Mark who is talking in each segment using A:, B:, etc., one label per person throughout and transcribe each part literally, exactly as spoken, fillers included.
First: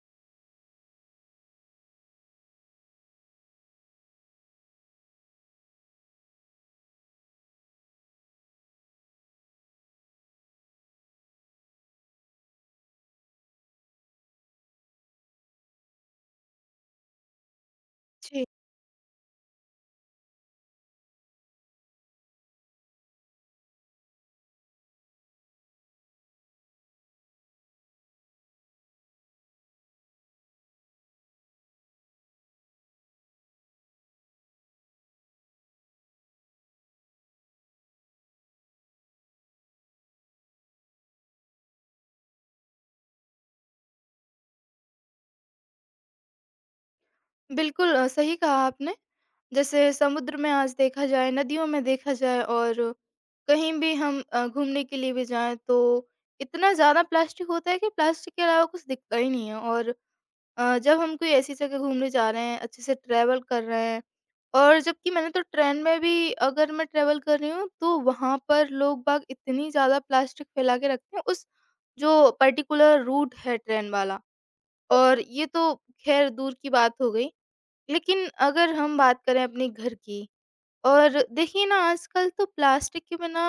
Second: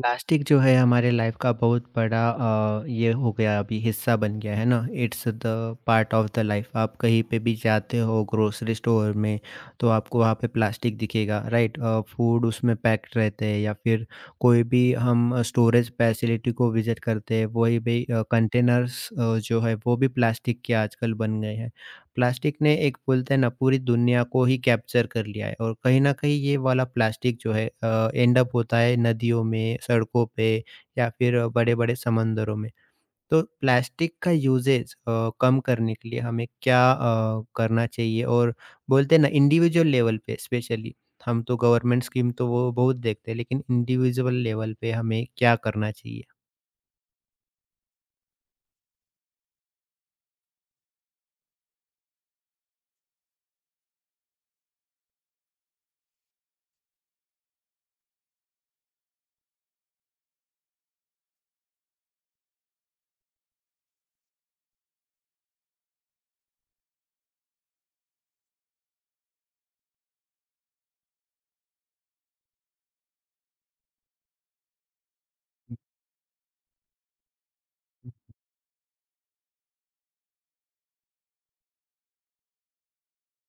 A: Plastic जो है हमारे लाइफ का बहुत बड़ा अ, ये हो गया अभी हिस्सा बन गया है ना। It's the part of the life. आप कहीं पे भी जाते हो ग्रोसरी स्टोर में तो आपको वहाँ पे प्लास्टिक दिखेगा, राइट। फूड उसमें पैक्ड रहते हैं या फिर कोई भी हम स्टोरेज फैसिलिटी को विजिट करते हैं वही भी
B: जी,
A: कंटेनर्स जो है वो भी प्लास्टिक के आजकल बन गए हैं। प्लास्टिक ने एक बोलते हैं ना पूरी दुनिया को ही कैप्चर कर लिया है और कहीं ना कहीं ये वाला प्लास्टिक जो है एंड अप होता है नदियों में, सड़कों पे या फिर बड़े बड़े समंदरों में। तो प्लास्टिक का यूजेज कम करने के लिए हमें क्या अ, करना चाहिए और बोलते हैं ना इंडिविजुअल लेवल पे स्पेशली। हम तो गवर्नमेंट स्कीम तो वो बहुत देखते हैं लेकिन इंडिविजुअल लेवल पे हमें क्या करना चाहिए?
B: बिल्कुल अ, सही कहा आपने। जैसे समुद्र में आज देखा जाए, नदियों में देखा जाए, और कहीं भी हम अ, घूमने के लिए भी जाएँ तो इतना ज़्यादा प्लास्टिक होता है कि प्लास्टिक के अलावा कुछ दिखता ही नहीं है। और अ, जब हम कोई ऐसी जगह घूमने जा रहे हैं, अच्छे से ट्रैवल कर रहे हैं, और जबकि मैंने तो ट्रेन में भी, अगर मैं ट्रैवल कर रही हूँ, तो वहाँ पर लोग बाग इतनी ज़्यादा प्लास्टिक फैला के रखते हैं उस जो पर्टिकुलर रूट है ट्रेन वाला। और ये तो ख़ैर दूर की बात हो गई। लेकिन अगर हम बात करें अपने घर की, और देखिए ना, आजकल तो प्लास्टिक के बिना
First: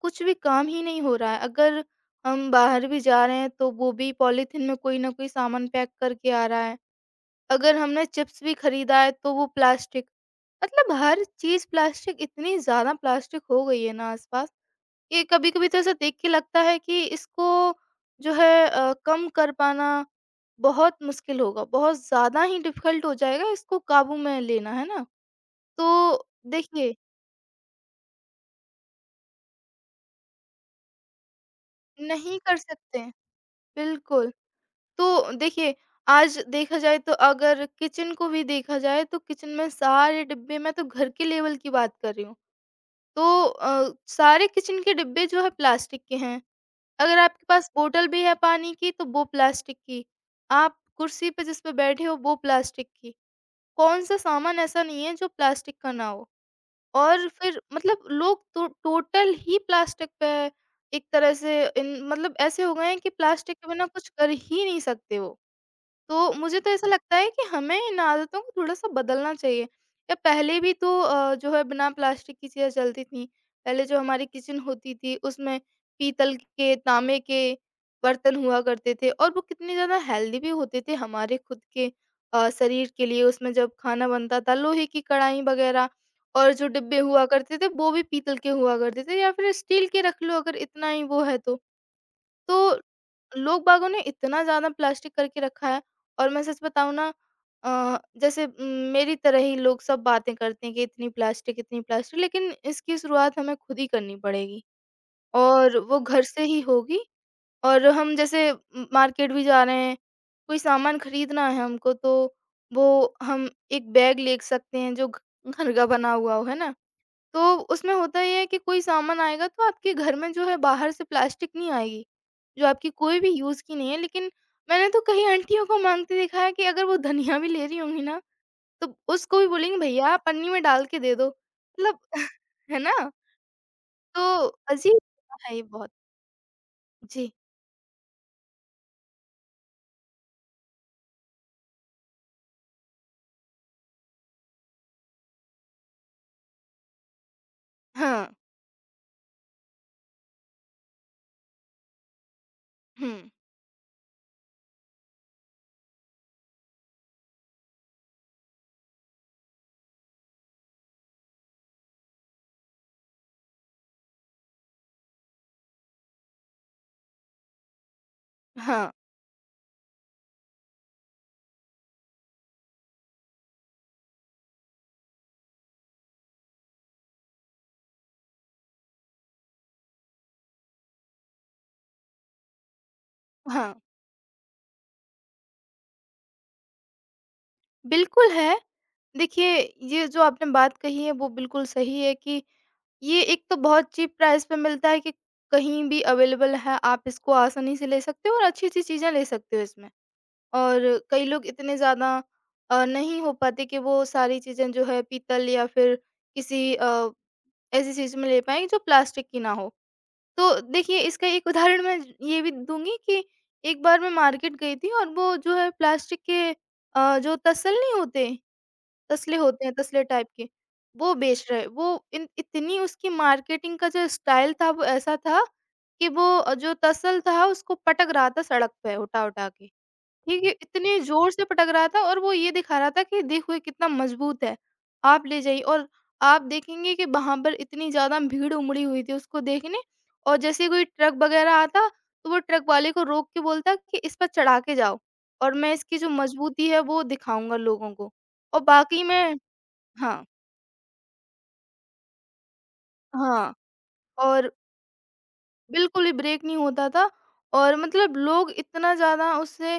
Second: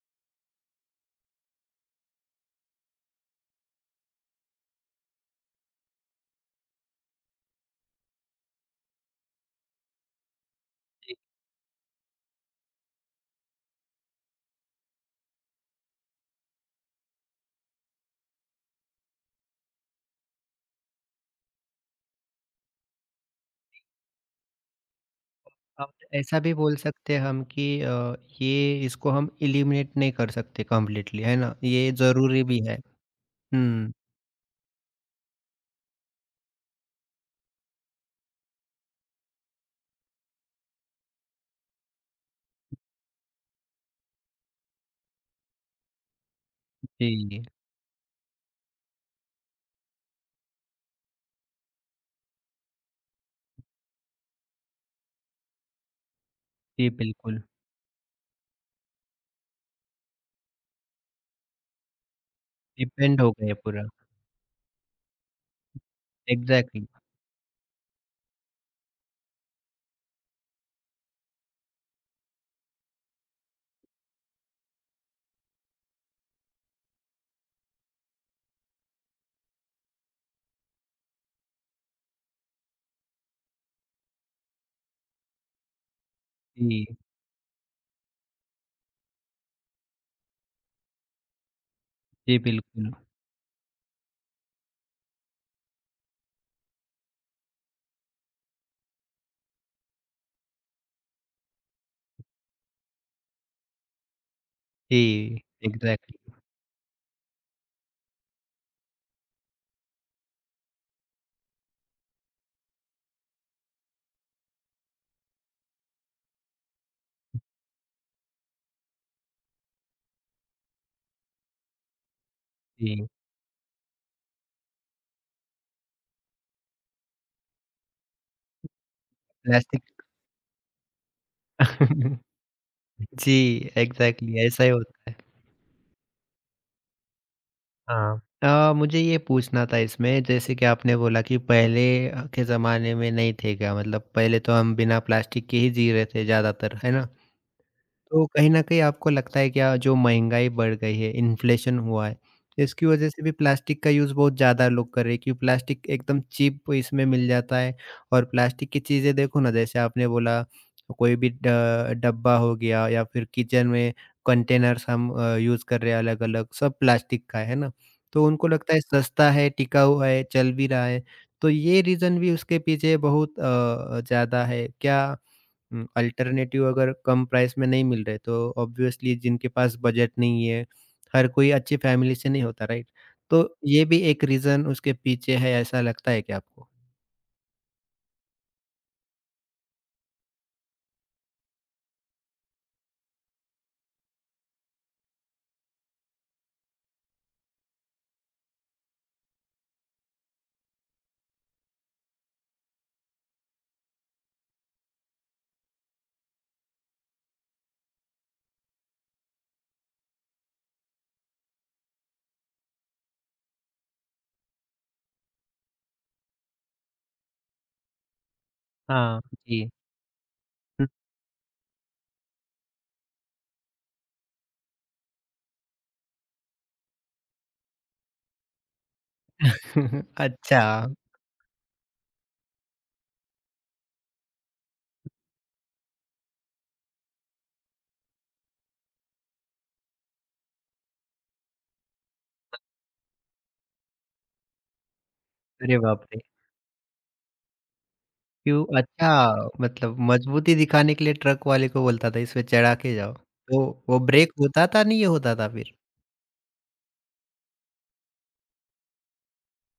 B: कुछ भी काम ही नहीं हो रहा है। अगर हम बाहर भी जा रहे हैं तो वो भी पॉलीथीन में कोई ना कोई सामान पैक करके आ रहा है। अगर हमने चिप्स भी खरीदा है तो वो प्लास्टिक, मतलब हर चीज़ प्लास्टिक, इतनी ज़्यादा प्लास्टिक हो गई है ना आसपास। ये कभी-कभी तो ऐसा देख के लगता है कि इसको जो है अ, कम कर पाना बहुत मुश्किल होगा, बहुत ज़्यादा ही डिफ़िकल्ट हो जाएगा इसको काबू में लेना, है ना?
A: अब
B: तो
A: ऐसा भी बोल
B: देखिए,
A: सकते हैं हम कि अ, ये इसको हम एलिमिनेट नहीं कर सकते कंप्लीटली, है ना? ये
B: नहीं
A: ज़रूरी
B: कर
A: भी है।
B: सकते,
A: हुँ,
B: बिल्कुल। तो देखिए, आज देखा जाए तो अगर किचन को भी देखा जाए तो किचन में सारे डिब्बे, मैं तो घर के लेवल की बात कर रही हूँ। तो अ, सारे किचन के डिब्बे जो है प्लास्टिक के हैं। अगर
A: जी,
B: आपके पास बोतल भी है पानी की तो वो प्लास्टिक की, आप कुर्सी पे जिस पे बैठे हो वो प्लास्टिक की। कौन-सा सामान ऐसा नहीं है जो प्लास्टिक का ना हो।
A: जी
B: और
A: बिल्कुल।
B: फिर मतलब लोग तो टोटल ही प्लास्टिक पे एक तरह से इन मतलब ऐसे हो गए हैं कि
A: डिपेंड हो गए
B: प्लास्टिक के
A: पूरा।
B: बिना कुछ कर ही नहीं सकते वो। तो मुझे तो
A: एग्ज़ैक्टली।
B: ऐसा लगता है कि हमें इन आदतों को थोड़ा-सा बदलना चाहिए। या पहले भी तो अ, जो है बिना प्लास्टिक की चीज़ें चलती थीं। पहले जो हमारी किचन होती थी उसमें पीतल के, तांबे के बर्तन हुआ करते थे, और वो कितने ज़्यादा हेल्दी भी होते थे हमारे खुद के अ, शरीर के लिए। उसमें जब खाना बनता था, लोहे की कढ़ाई वगैरह, और जो
A: जी,
B: डिब्बे हुआ करते थे वो भी पीतल के हुआ करते थे, या फिर स्टील के रख लो अगर इतना ही वो है तो।
A: जी
B: तो
A: बिल्कुल।
B: लोग बागों ने इतना ज़्यादा प्लास्टिक करके रखा है। और मैं सच बताऊँ ना, अ, जैसे उम, मेरी तरह ही लोग सब बातें करते हैं कि इतनी प्लास्टिक, इतनी प्लास्टिक, लेकिन इसकी शुरुआत हमें खुद ही करनी पड़ेगी,
A: जी,
B: और वो घर
A: एग्ज़ैक्टली।
B: से ही होगी। और हम जैसे म मार्केट भी जा रहे हैं, कोई सामान खरीदना है हमको, तो वो हम एक बैग ले सकते हैं जो घ घर का बना हुआ हो, है ना? तो उसमें होता ये है कि कोई सामान आएगा तो आपके घर में जो है बाहर से प्लास्टिक नहीं आएगी, जो आपकी
A: जी।
B: कोई भी यूज़ की नहीं है। लेकिन मैंने तो कई आंटियों को माँगते देखा है कि अगर वो धनिया भी ले रही होंगी ना, तो उसको भी बोलेंगी
A: प्लास्टिक
B: भैया पन्नी में डाल के दे दो। मतलब है ना?
A: जी, एग्ज़ैक्टली
B: तो
A: ऐसा ही
B: अजीब
A: होता है।
B: है ये बहुत। जी।
A: हाँ, अ, मुझे ये पूछना था इसमें जैसे कि आपने बोला कि पहले के ज़माने में नहीं थे क्या? मतलब पहले तो हम बिना प्लास्टिक के ही जी रहे थे ज़्यादातर, है ना?
B: हाँ।
A: तो कहीं न कहीं आपको लगता है क्या जो महँगाई बढ़ गई है, इन्फ्लेशन हुआ है, इसकी वज़ह
B: हुँ।
A: से भी प्लास्टिक का यूज़ बहुत ज़्यादा लोग कर रहे हैं क्योंकि प्लास्टिक एकदम चीप इसमें मिल जाता है और प्लास्टिक की चीज़ें देखो ना जैसे आपने बोला कोई भी ड डब्बा हो गया या फिर किचन में कंटेनर्स हम अ, यूज़ कर रहे हैं अलग-अलग सब प्लास्टिक का है, है ना? तो उनको लगता है
B: हाँ,
A: सस्ता है, टिकाऊ है, चल भी रहा है, तो ये रीज़न भी उसके पीछे बहुत अ, ज़्यादा है। क्या हुँ, अल्टरनेटिव अगर कम प्राइस में नहीं मिल रहे, तो ऑब्वियसली जिनके पास बजट नहीं है, हर कोई अच्छी फैमिली से नहीं होता, राइट? तो
B: हाँ।
A: ये भी एक रीज़न उसके पीछे है, ऐसा लगता है क्या आपको?
B: बिल्कुल है। देखिए, ये जो आपने बात कही है वो बिल्कुल सही है कि ये एक तो बहुत चीप प्राइस पे मिलता है, कि कहीं भी अवेलेबल है, आप इसको आसानी से ले सकते हो और अच्छी-अच्छी चीज़ें ले सकते हो इसमें। और कई लोग इतने ज़्यादा अ, नहीं हो पाते कि वो सारी चीज़ें जो है पीतल, या फिर किसी अ, ऐसी चीज़ में ले पाएँ जो प्लास्टिक की ना हो। तो देखिए, इसका एक उदाहरण मैं ये भी दूँगी कि एक बार मैं मार्केट गई थी, और वो जो है प्लास्टिक के अ, जो तसल्ली होते
A: हाँ,
B: तसले होते
A: जी।
B: हैं, तसले टाइप के, वो बेच रहे। वो इन इतनी उसकी मार्केटिंग का जो स्टाइल था वो ऐसा था कि वो अ, जो तसल था उसको पटक रहा था सड़क पे उठा-उठा के। ठीक है,
A: अच्छा,
B: इतने ज़ोर से पटक रहा था, और वो ये दिखा रहा था कि देखो ये कितना मज़बूत है, आप ले जाइए। और आप देखेंगे कि वहाँ पर इतनी ज़्यादा भीड़ उमड़ी हुई थी उसको देखने, और जैसे ही कोई ट्रक वग़ैरह आता, तो वो ट्रक वाले को रोक के बोलता कि इस पर चढ़ा के जाओ, और मैं
A: अरे
B: इसकी
A: बाप
B: जो
A: रे!
B: मज़बूती है वो दिखाऊँगा लोगों को। और
A: क्यों
B: बाकी
A: अच्छा,
B: में
A: मतलब
B: हाँ,
A: मजबूती दिखाने के लिए ट्रक वाले को बोलता था, इसमें चढ़ा के जाओ।
B: हाँ।
A: तो वो ब्रेक
B: और
A: होता था, नहीं ये होता था फिर?
B: बिल्कुल भी ब्रेक नहीं होता था, और मतलब लोग इतना ज़्यादा उससे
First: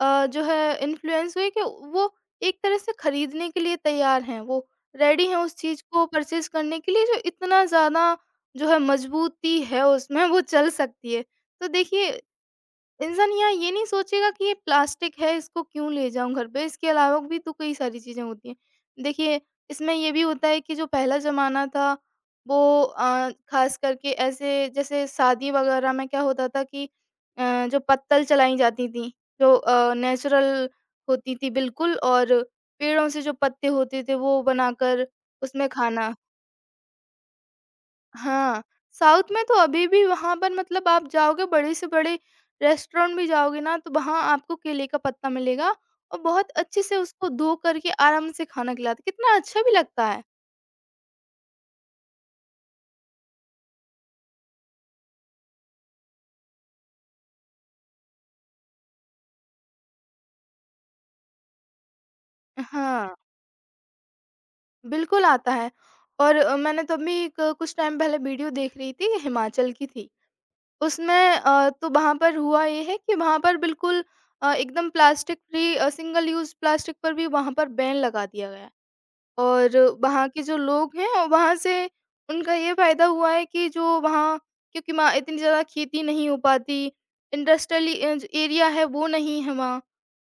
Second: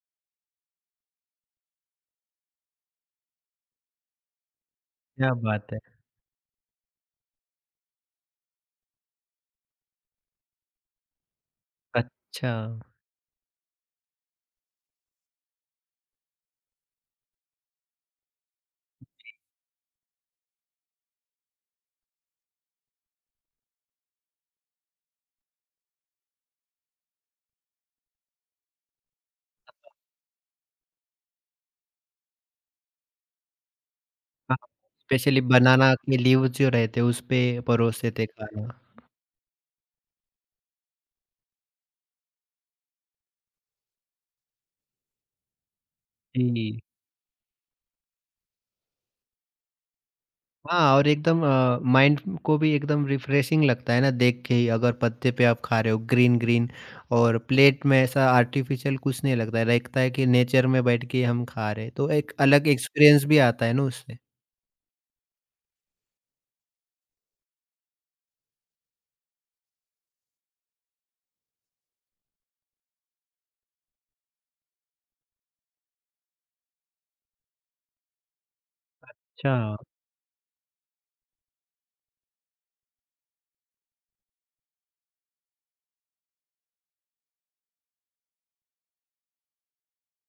B: अ, जो है इन्फ्लुएंस हुए कि वो एक तरह से खरीदने के लिए तैयार हैं। वो रेडी
A: क्या
B: हैं उस
A: बात है!
B: चीज़ को परचेज़ करने के लिए, जो इतना ज़्यादा जो है मजबूती है उसमें वो चल सकती है। तो देखिए,
A: अच्छा।
B: इंसान यहाँ ये नहीं सोचेगा कि ये प्लास्टिक है इसको क्यों ले जाऊँ घर पे, इसके अलावा भी तो कई सारी चीज़ें होती हैं। देखिए, इसमें ये भी होता है कि जो पहला ज़माना था, वो अ, ख़ास करके ऐसे जैसे शादी वग़ैरह में क्या होता था कि अ, जो पत्तल चलाई जाती थी, जो अ, नेचुरल होती थी बिल्कुल, और पेड़ों से जो पत्ते होते थे वो
A: हाँ,
B: बनाकर
A: स्पेशली
B: उसमें
A: बनाना
B: खाना।
A: के लीव्स जो रहते, उसपे परोसते थे
B: हाँ,
A: खाना।
B: साउथ में तो अभी भी वहाँ पर, मतलब आप जाओगे बड़े से बड़े रेस्टोरेंट भी जाओगे ना, तो वहाँ आपको केले का पत्ता मिलेगा, और बहुत
A: जी।
B: अच्छे से उसको धो करके आराम से खाना खिलाते, कितना अच्छा भी लगता है।
A: हाँ और एकदम अ, माइंड को भी एकदम रिफ्रेशिंग लगता है ना देख के ही अगर पत्ते पे आप खा रहे हो ग्रीन ग्रीन और प्लेट में ऐसा आर्टिफिशियल कुछ नहीं लगता है लगता है कि नेचर में बैठ के हम खा रहे हैं तो एक अलग
B: हाँ,
A: एक्सपीरियंस भी आता है ना उससे।
B: बिल्कुल आता है। और अ, मैंने तो अभी एक अ, कुछ टाइम पहले वीडियो देख रही थी, हिमाचल की थी। उसमें अ, तो वहाँ पर हुआ ये है कि वहाँ पर बिल्कुल अ, एकदम plastic free, uh, single use plastic पर भी वहाँ पर बैन लगा दिया गया है।
A: अच्छा।
B: और वहाँ के जो लोग हैं, अ, वहाँ से उनका ये फ़ायदा हुआ है कि जो वहाँ, क्योंकि वहाँ इतनी ज़्यादा खेती नहीं हो पाती, इंडस्ट्रियली अ, ज एरिया है वो नहीं है वहाँ,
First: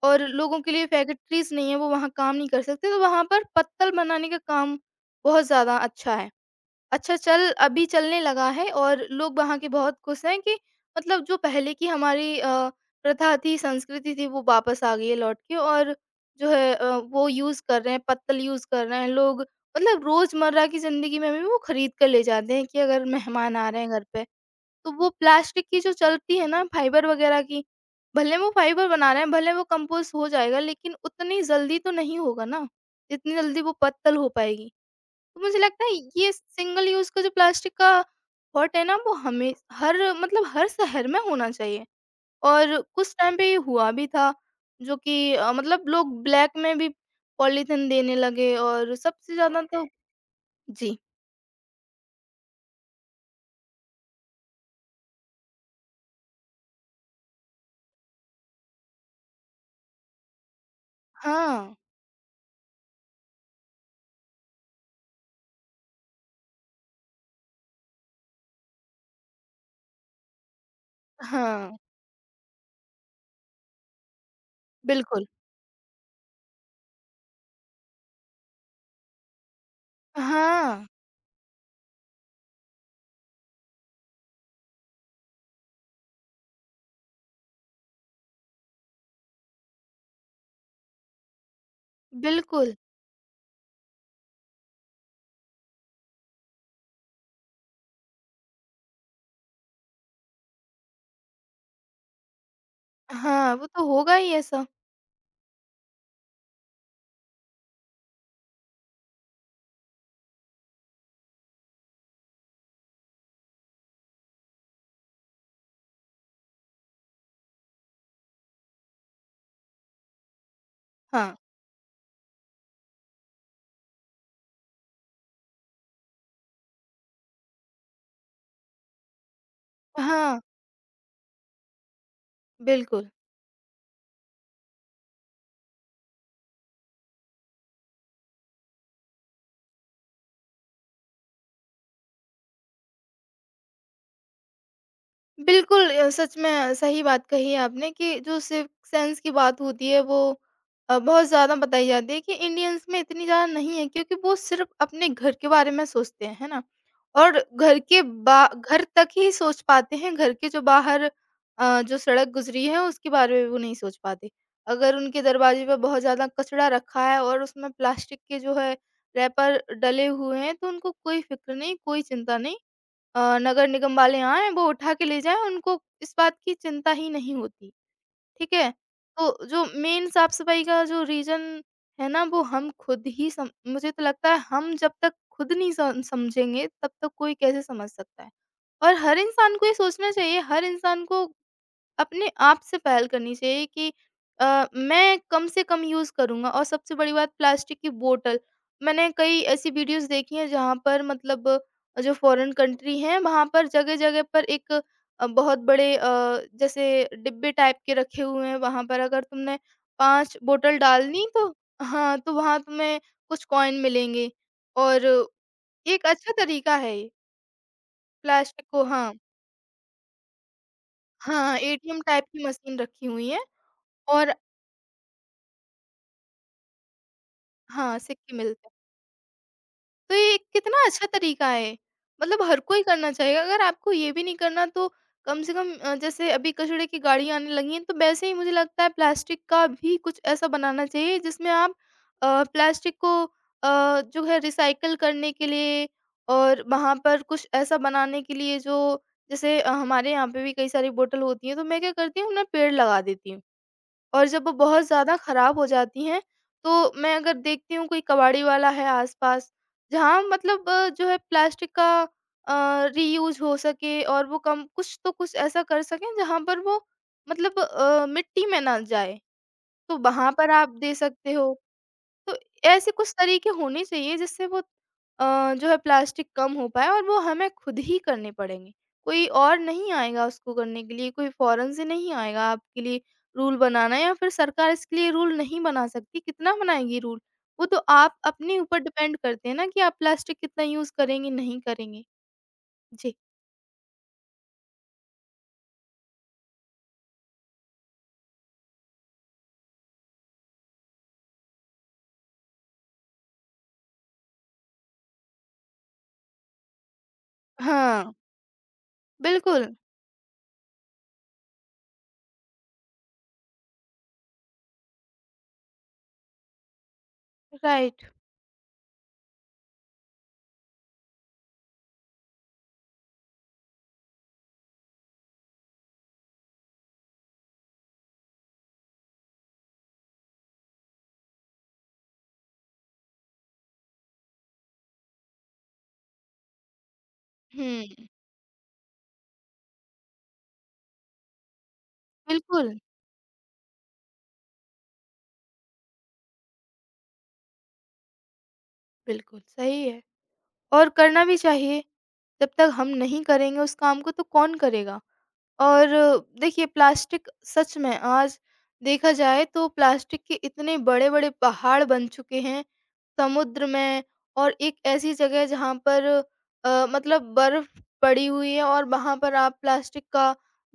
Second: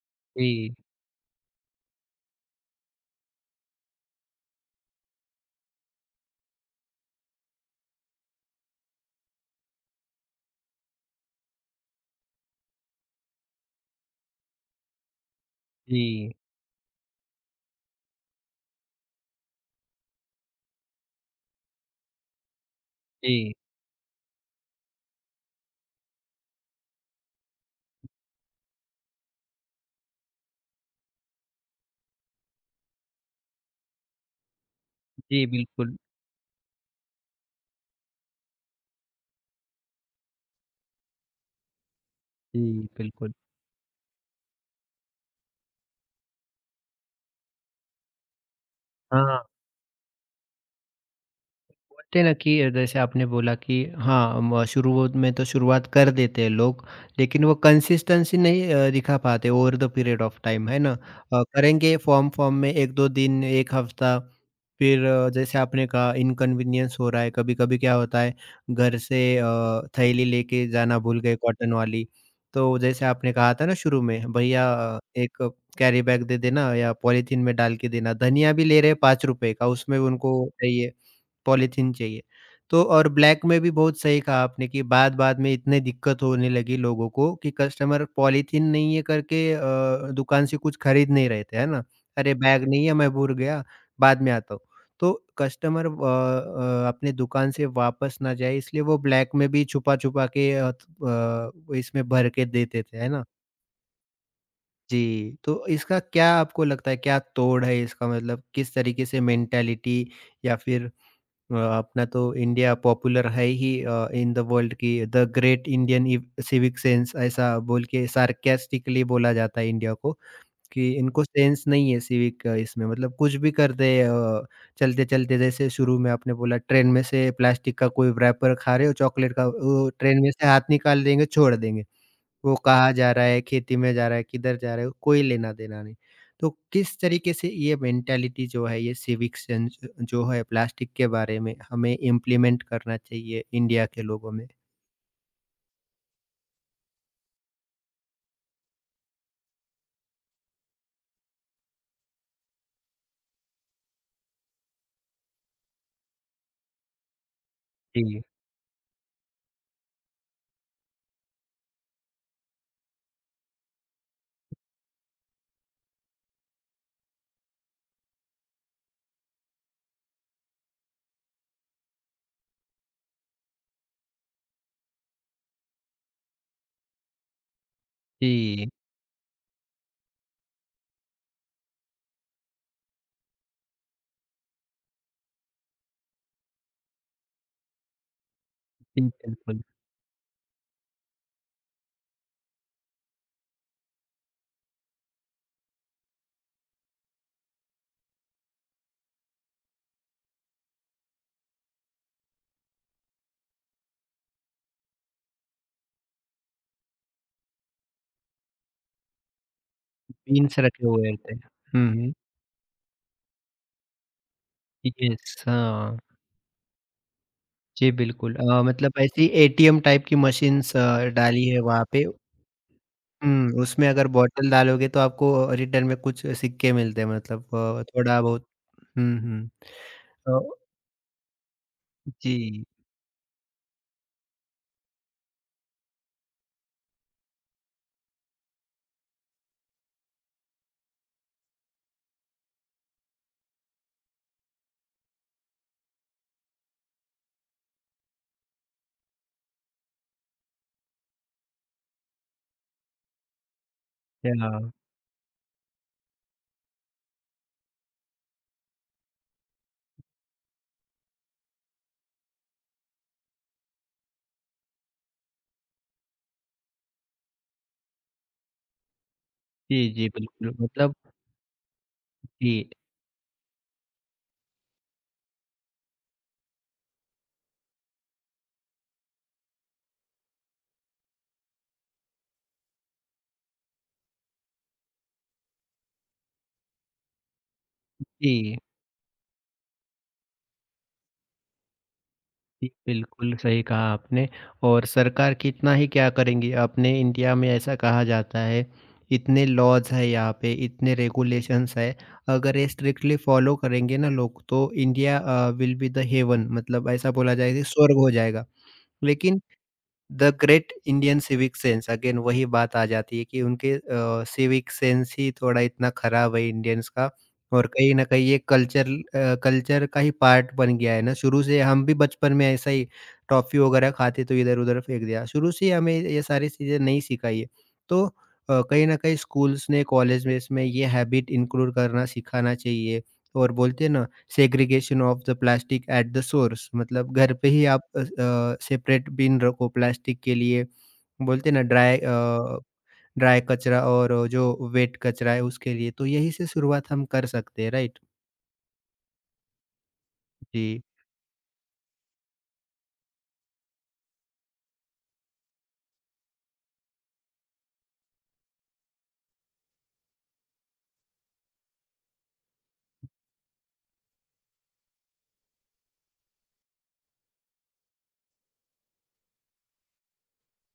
B: और लोगों के
A: जी।
B: लिए फैक्ट्रीज़ नहीं है, वो वहाँ काम नहीं कर सकते, तो वहाँ पर पत्तल बनाने का काम बहुत ज़्यादा अच्छा है। अच्छा चल अभी चलने लगा है, और लोग वहाँ के बहुत खुश हैं कि मतलब जो पहले की हमारी अ, प्रथा थी, संस्कृति थी, वो वापस आ गई है लौट के। और
A: जी।
B: जो है अ, वो यूज़ कर रहे हैं, पत्तल यूज़ कर रहे हैं लोग। मतलब रोज़मर्रा की ज़िंदगी में भी वो खरीद कर ले जाते हैं कि अगर
A: जी।
B: मेहमान आ रहे हैं घर पे, तो वो प्लास्टिक की जो चलती है ना फाइबर वगैरह की, भले वो फाइबर बना रहे हैं, भले वो कंपोस्ट हो जाएगा, लेकिन उतनी जल्दी तो नहीं होगा ना, जितनी जल्दी वो पत्तल हो पाएगी। तो
A: जी
B: मुझे लगता है
A: बिल्कुल।
B: ये सिंगल यूज़ का जो प्लास्टिक का हॉट है ना, वो हमें हर, मतलब हर शहर में होना चाहिए।
A: जी
B: और कुछ
A: बिल्कुल।
B: टाइम पे ये हुआ भी था, जो कि अ, मतलब लोग ब्लैक में भी पॉलीथिन देने लगे, और सबसे
A: हाँ।
B: ज़्यादा तो जी।
A: बोलते हैं ना कि जैसे आपने बोला कि हाँ म- शुरू में तो शुरुआत कर देते हैं लोग लेकिन वो कंसिस्टेंसी नहीं अ, दिखा पाते over the period of time है ना। अ,
B: हाँ,
A: करेंगे फॉर्म फॉर्म में एक दो दिन एक हफ्ता, फिर अ, जैसे आपने कहा इनकन्वीनियंस हो रहा है कभी कभी क्या होता है घर से अ, थैली लेके जाना भूल गए
B: हाँ,
A: कॉटन वाली। तो जैसे आपने कहा था ना शुरू में भैया अ,
B: बिल्कुल।
A: एक कैरी बैग दे देना या पॉलीथीन में डाल के देना धनिया भी ले रहे हैं पाँच रुपए का उसमें उनको
B: हाँ,
A: चाहिए पॉलीथीन चाहिए। तो और ब्लैक में भी बहुत सही कहा आपने कि बाद-बाद में इतनी दिक्कत होने लगी लोगों को कि कस्टमर पॉलीथीन नहीं है करके अ, दुकान से कुछ खरीद नहीं रहे थे, है ना? अरे! बैग
B: बिल्कुल।
A: नहीं है मैं भूल गया, बाद में आता हूँ। तो कस्टमर अ अ, अपने दुकान से वापस ना जाए इसलिए वो ब्लैक में भी छुपा-छुपा के अ, ब इसमें भर के देते थे, है ना?
B: हाँ, वो तो होगा ही ऐसा।
A: जी। तो इसका क्या आपको लगता है क्या तोड़ है इसका मतलब किस तरीके से मेंटालिटी या फिर अ, अपना तो इंडिया पॉपुलर है ही अ, इन द वर्ल्ड की द ग्रेट इंडियन इव- सिविक सेंस ऐसा बोल के सार्केस्टिकली बोला जाता है इंडिया को कि इनको
B: हाँ,
A: सेंस नहीं है सिविक इसमें मतलब कुछ भी कर दे अ, चलते चलते जैसे शुरू में आपने बोला ट्रेन में से प्लास्टिक का कोई रैपर खा रहे हो चॉकलेट का वो ट्रेन में
B: हाँ,
A: से हाथ निकाल देंगे छोड़ देंगे। वो कहाँ
B: बिल्कुल।
A: जा रहा है, खेती में जा रहा है, किधर जा रहा है, कोई लेना-देना नहीं। तो किस तरीके से ये मेंटालिटी जो है, ये सिविक सेंस जो है प्लास्टिक के बारे में हमें इम्प्लीमेंट करना चाहिए इंडिया के लोगों में?
B: बिल्कुल अ, सच में सही बात कही है आपने कि जो सिक्स सेंस की बात होती है, वो अ, बहुत ज़्यादा बताई जाती है कि इंडियंस में इतनी ज़्यादा नहीं है, क्योंकि वो सिर्फ़ अपने घर के बारे में सोचते हैं, है ना? और घर के
A: जी।
B: बा घर तक ही सोच पाते हैं, घर के जो बाहर अ, जो सड़क गुज़री है उसके बारे में वो नहीं सोच पाते। अगर उनके दरवाज़े पे बहुत ज़्यादा कचरा रखा है और उसमें प्लास्टिक के जो है रैपर डले हुए हैं, तो उनको कोई फ़िक्र नहीं, कोई चिंता नहीं। अ, नगर निगम वाले आएँ, वो उठा के ले जाएँ, उनको इस बात की चिंता ही नहीं होती, ठीक
A: जी,
B: है? तो जो मेन साफ-सफाई का जो रीज़न है ना, वो हम खुद ही सम मुझे तो लगता है हम जब तक खुद नहीं सम समझेंगे, तब तक कोई कैसे समझ सकता है? और
A: जी,
B: हर इंसान
A: बिल्कुल।
B: को ये सोचना चाहिए, हर इंसान को अपने आप से पहल करनी चाहिए कि अ, मैं कम से कम यूज़ करूँगा, और सबसे बड़ी बात प्लास्टिक की बोतल, मैंने कई ऐसी वीडियोज़ देखी हैं जहाँ पर मतलब अ, जो फ़ॉरेन कंट्री हैं वहाँ पर जगह-जगह पर एक अ, बहुत बड़े अ, जैसे डिब्बे टाइप के रखे हुए हैं, वहाँ पर अगर तुमने पाँच
A: बीन्स
B: बोतल
A: रखे हुए
B: डालनी
A: रहते हैं।
B: तो
A: हुँ, हुँ।
B: हाँ, तो वहाँ तुम्हें कुछ कॉइन मिलेंगे, और
A: यस, हाँ।
B: एक अच्छा तरीका है ये,
A: जी, बिल्कुल। अ,
B: प्लास्टिक को।
A: मतलब
B: हाँ,
A: ऐसी ए टी एम टाइप की मशीन्स अ, डाली
B: हाँ,
A: है वहाँ
B: एटीएम
A: पे।
B: टाइप की मशीन रखी हुई है,
A: हुँ, उसमें अगर
B: और
A: बॉटल डालोगे तो आपको रिटर्न में कुछ सिक्के मिलते हैं मतलब अ,
B: हाँ,
A: थोड़ा
B: सिक्के
A: बहुत।
B: मिलते हैं।
A: हुँ, हुँ।
B: तो ये
A: तो
B: कितना अच्छा तरीका है, मतलब हर
A: जी,
B: कोई करना चाहिए। अगर आपको ये भी नहीं करना, तो कम से कम अ, जैसे अभी कचड़े की गाड़ी आने लगी हैं, तो वैसे ही मुझे लगता है प्लास्टिक का भी कुछ ऐसा बनाना चाहिए जिसमें आप अ, प्लास्टिक को अ, जो है रिसाइकिल करने के लिए, और वहाँ पर कुछ ऐसा बनाने के लिए जो जैसे अ, हमारे यहाँ पे भी कई सारी बोतल होती हैं, तो मैं क्या करती हूँ, उन्हें पेड़ लगा देती हूँ। और जब वो
A: हाँ।
B: बहुत ज़्यादा खराब हो जाती हैं, तो मैं अगर देखती हूँ कोई कबाड़ी वाला है आस-पास, जहाँ मतलब अ, जो है प्लास्टिक का अ, रीयूज़ हो सके, और वो कम कुछ तो कुछ ऐसा कर सकें जहाँ पर वो मतलब अ, मिट्टी में ना जाए,
A: जी,
B: तो
A: जी,
B: वहाँ पर
A: बिल्कुल
B: आप दे
A: मतलब
B: सकते हो। तो
A: जी,
B: ऐसे कुछ तरीके होने चाहिए जिससे वो अ, जो है प्लास्टिक कम हो पाए, और वो हमें खुद ही करने पड़ेंगे। कोई और नहीं आएगा उसको करने के लिए, कोई फ़ॉरेन से नहीं आएगा आपके लिए रूल बनाना, या फिर सरकार इसके लिए रूल नहीं बना सकती, कितना बनाएगी रूल? वो तो आप
A: जी,
B: अपने ऊपर डिपेंड करते हैं ना कि आप प्लास्टिक कितना यूज़ करेंगे, नहीं करेंगे।
A: जी,
B: जी।
A: बिल्कुल सही कहा आपने। और सरकार कितना ही क्या करेंगी, अपने इंडिया में ऐसा कहा जाता है, इतने लॉज़ हैं यहाँ पे, इतने रेगुलेशंस हैं, अगर ये स्ट्रिक्टली फॉलो करेंगे ना लोग तो India uh, will be the heaven मतलब ऐसा बोला जाएगा कि स्वर्ग हो
B: हाँ,
A: जाएगा। लेकिन
B: बिल्कुल,
A: the great Indian civic sense again वही बात आ जाती है कि उनके अ, सिविक सेंस ही थोड़ा इतना खराब है इंडियंस का और कहीं न
B: राइट।
A: कहीं ये कल्चर अ, कल्चर का ही पार्ट बन गया है ना, शुरू से हम भी बचपन में ऐसा ही टॉफ़ी वगैरह खाते तो इधर-उधर फेंक दिया, शुरू से ही हमें ये सारी चीज़ें नहीं सिखाई है। तो अ, कहीं न कहीं स्कूल्स ने, कॉलेज में इसमें ये हैबिट इंक्लूड करना सिखाना चाहिए और बोलते हैं ना segregation of the plastic at the source मतलब घर पे ही आप
B: हुँ,
A: अ, सेपरेट बिन रखो प्लास्टिक के लिए, बोलते हैं ना ड्राई अ,
B: बिल्कुल,
A: ड्राई कचरा और जो वेट कचरा है उसके लिए, तो यही से शुरुआत हम कर सकते हैं, राइट?
B: बिल्कुल, सही है,
A: जी,
B: और करना भी चाहिए। जब तक हम नहीं करेंगे उस काम को तो कौन करेगा? और देखिए प्लास्टिक सच में आज देखा जाए तो प्लास्टिक के इतने बड़े-बड़े पहाड़ बन चुके हैं, समुद्र में। और एक ऐसी जगह है जहाँ पर अ, मतलब बर्फ पड़ी हुई है, और वहाँ पर आप प्लास्टिक का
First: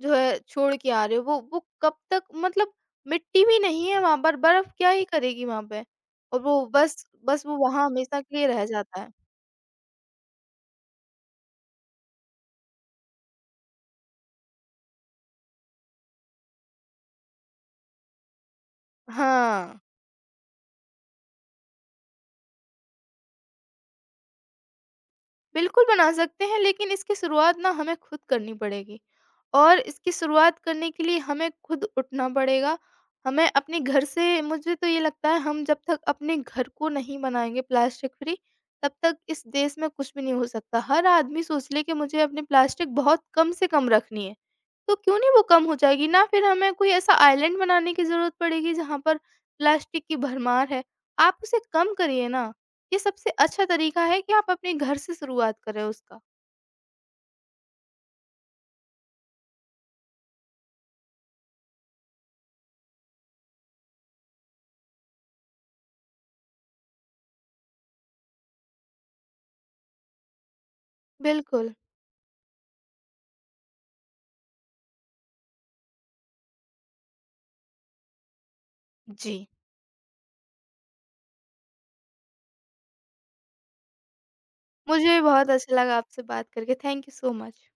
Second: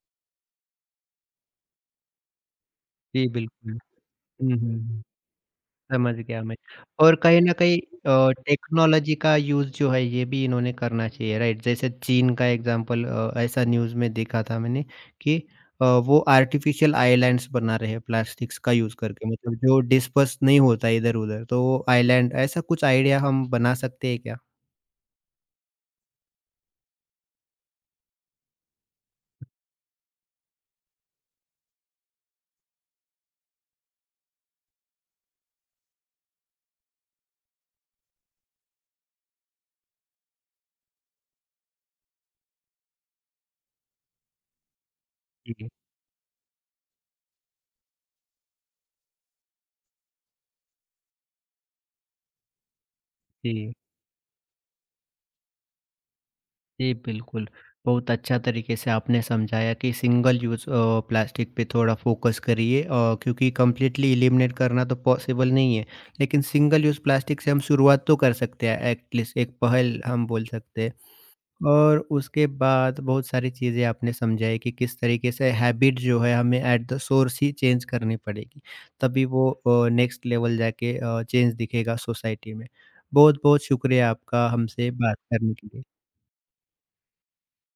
B: जो है छोड़ के आ रहे हो। वो वो कब तक, मतलब
A: जी
B: मिट्टी भी
A: बिल्कुल।
B: नहीं है वहाँ पर,
A: हुँ,
B: बर्फ क्या
A: हुँ।
B: ही करेगी वहाँ पे?
A: समझ
B: और
A: गया मैं।
B: वो बस
A: और कहीं
B: बस
A: न
B: वो
A: कहीं
B: वहाँ हमेशा
A: अ,
B: के लिए रह जाता है।
A: टेक्नोलॉजी का यूज़ जो है ये भी इन्होंने करना चाहिए, राइट? जैसे चीन का एग्ज़ाम्पल अ, ऐसा न्यूज़ में देखा था मैंने कि अ, वो आर्टिफ़िशियल आइलैंड्स बना रहे हैं प्लास्टिक्स का यूज़ करके मतलब जो
B: हाँ।
A: डिस्पर्स नहीं होता है इधर-उधर तो वो आइलैंड ऐसा कुछ आइडिया हम बना सकते हैं क्या?
B: बिल्कुल बना सकते हैं, लेकिन इसकी शुरुआत ना हमें खुद करनी पड़ेगी, और इसकी शुरुआत करने के लिए हमें खुद उठना पड़ेगा। हमें अपने घर से, मुझे तो ये लगता है हम जब तक अपने घर को नहीं बनाएँगे प्लास्टिक फ्री, तब तक इस देश में कुछ भी नहीं हो सकता। हर आदमी सोच ले कि मुझे अपनी प्लास्टिक बहुत कम से कम रखनी है। तो क्यों नहीं वो कम
A: जी,
B: हो जाएगी ना, फिर हमें कोई ऐसा आइलैंड बनाने की ज़रूरत पड़ेगी जहाँ पर प्लास्टिक की भरमार है। आप उसे कम करिए ना। ये सबसे अच्छा
A: जी।
B: तरीका है कि आप अपने घर से शुरुआत करें उसका।
A: जी, बिल्कुल। बहुत अच्छा तरीके से आपने समझाया कि सिंगल यूज़ अ, प्लास्टिक पे थोड़ा फ़ोकस करिए अ, क्योंकि कंप्लीटली एलिमिनेट करना तो पॉसिबल नहीं है। लेकिन सिंगल यूज़ प्लास्टिक से हम शुरुआत तो कर सकते हैं, एटलीस्ट एक पहल हम बोल सकते हैं।
B: बिल्कुल,
A: और उसके बाद बहुत सारी चीज़ें आपने समझाई कि किस तरीके से हैबिट जो है हमें एट द सोर्स ही चेंज करनी पड़ेगी, तभी
B: जी।
A: वो अ, नेक्स्ट लेवल जाके अ, चेंज दिखेगा सोसाइटी में। बहुत-बहुत शुक्रिया आपका हमसे
B: मुझे
A: बात
B: भी बहुत
A: करने के
B: अच्छा
A: लिए।
B: लगा आपसे बात करके। Thank you so much.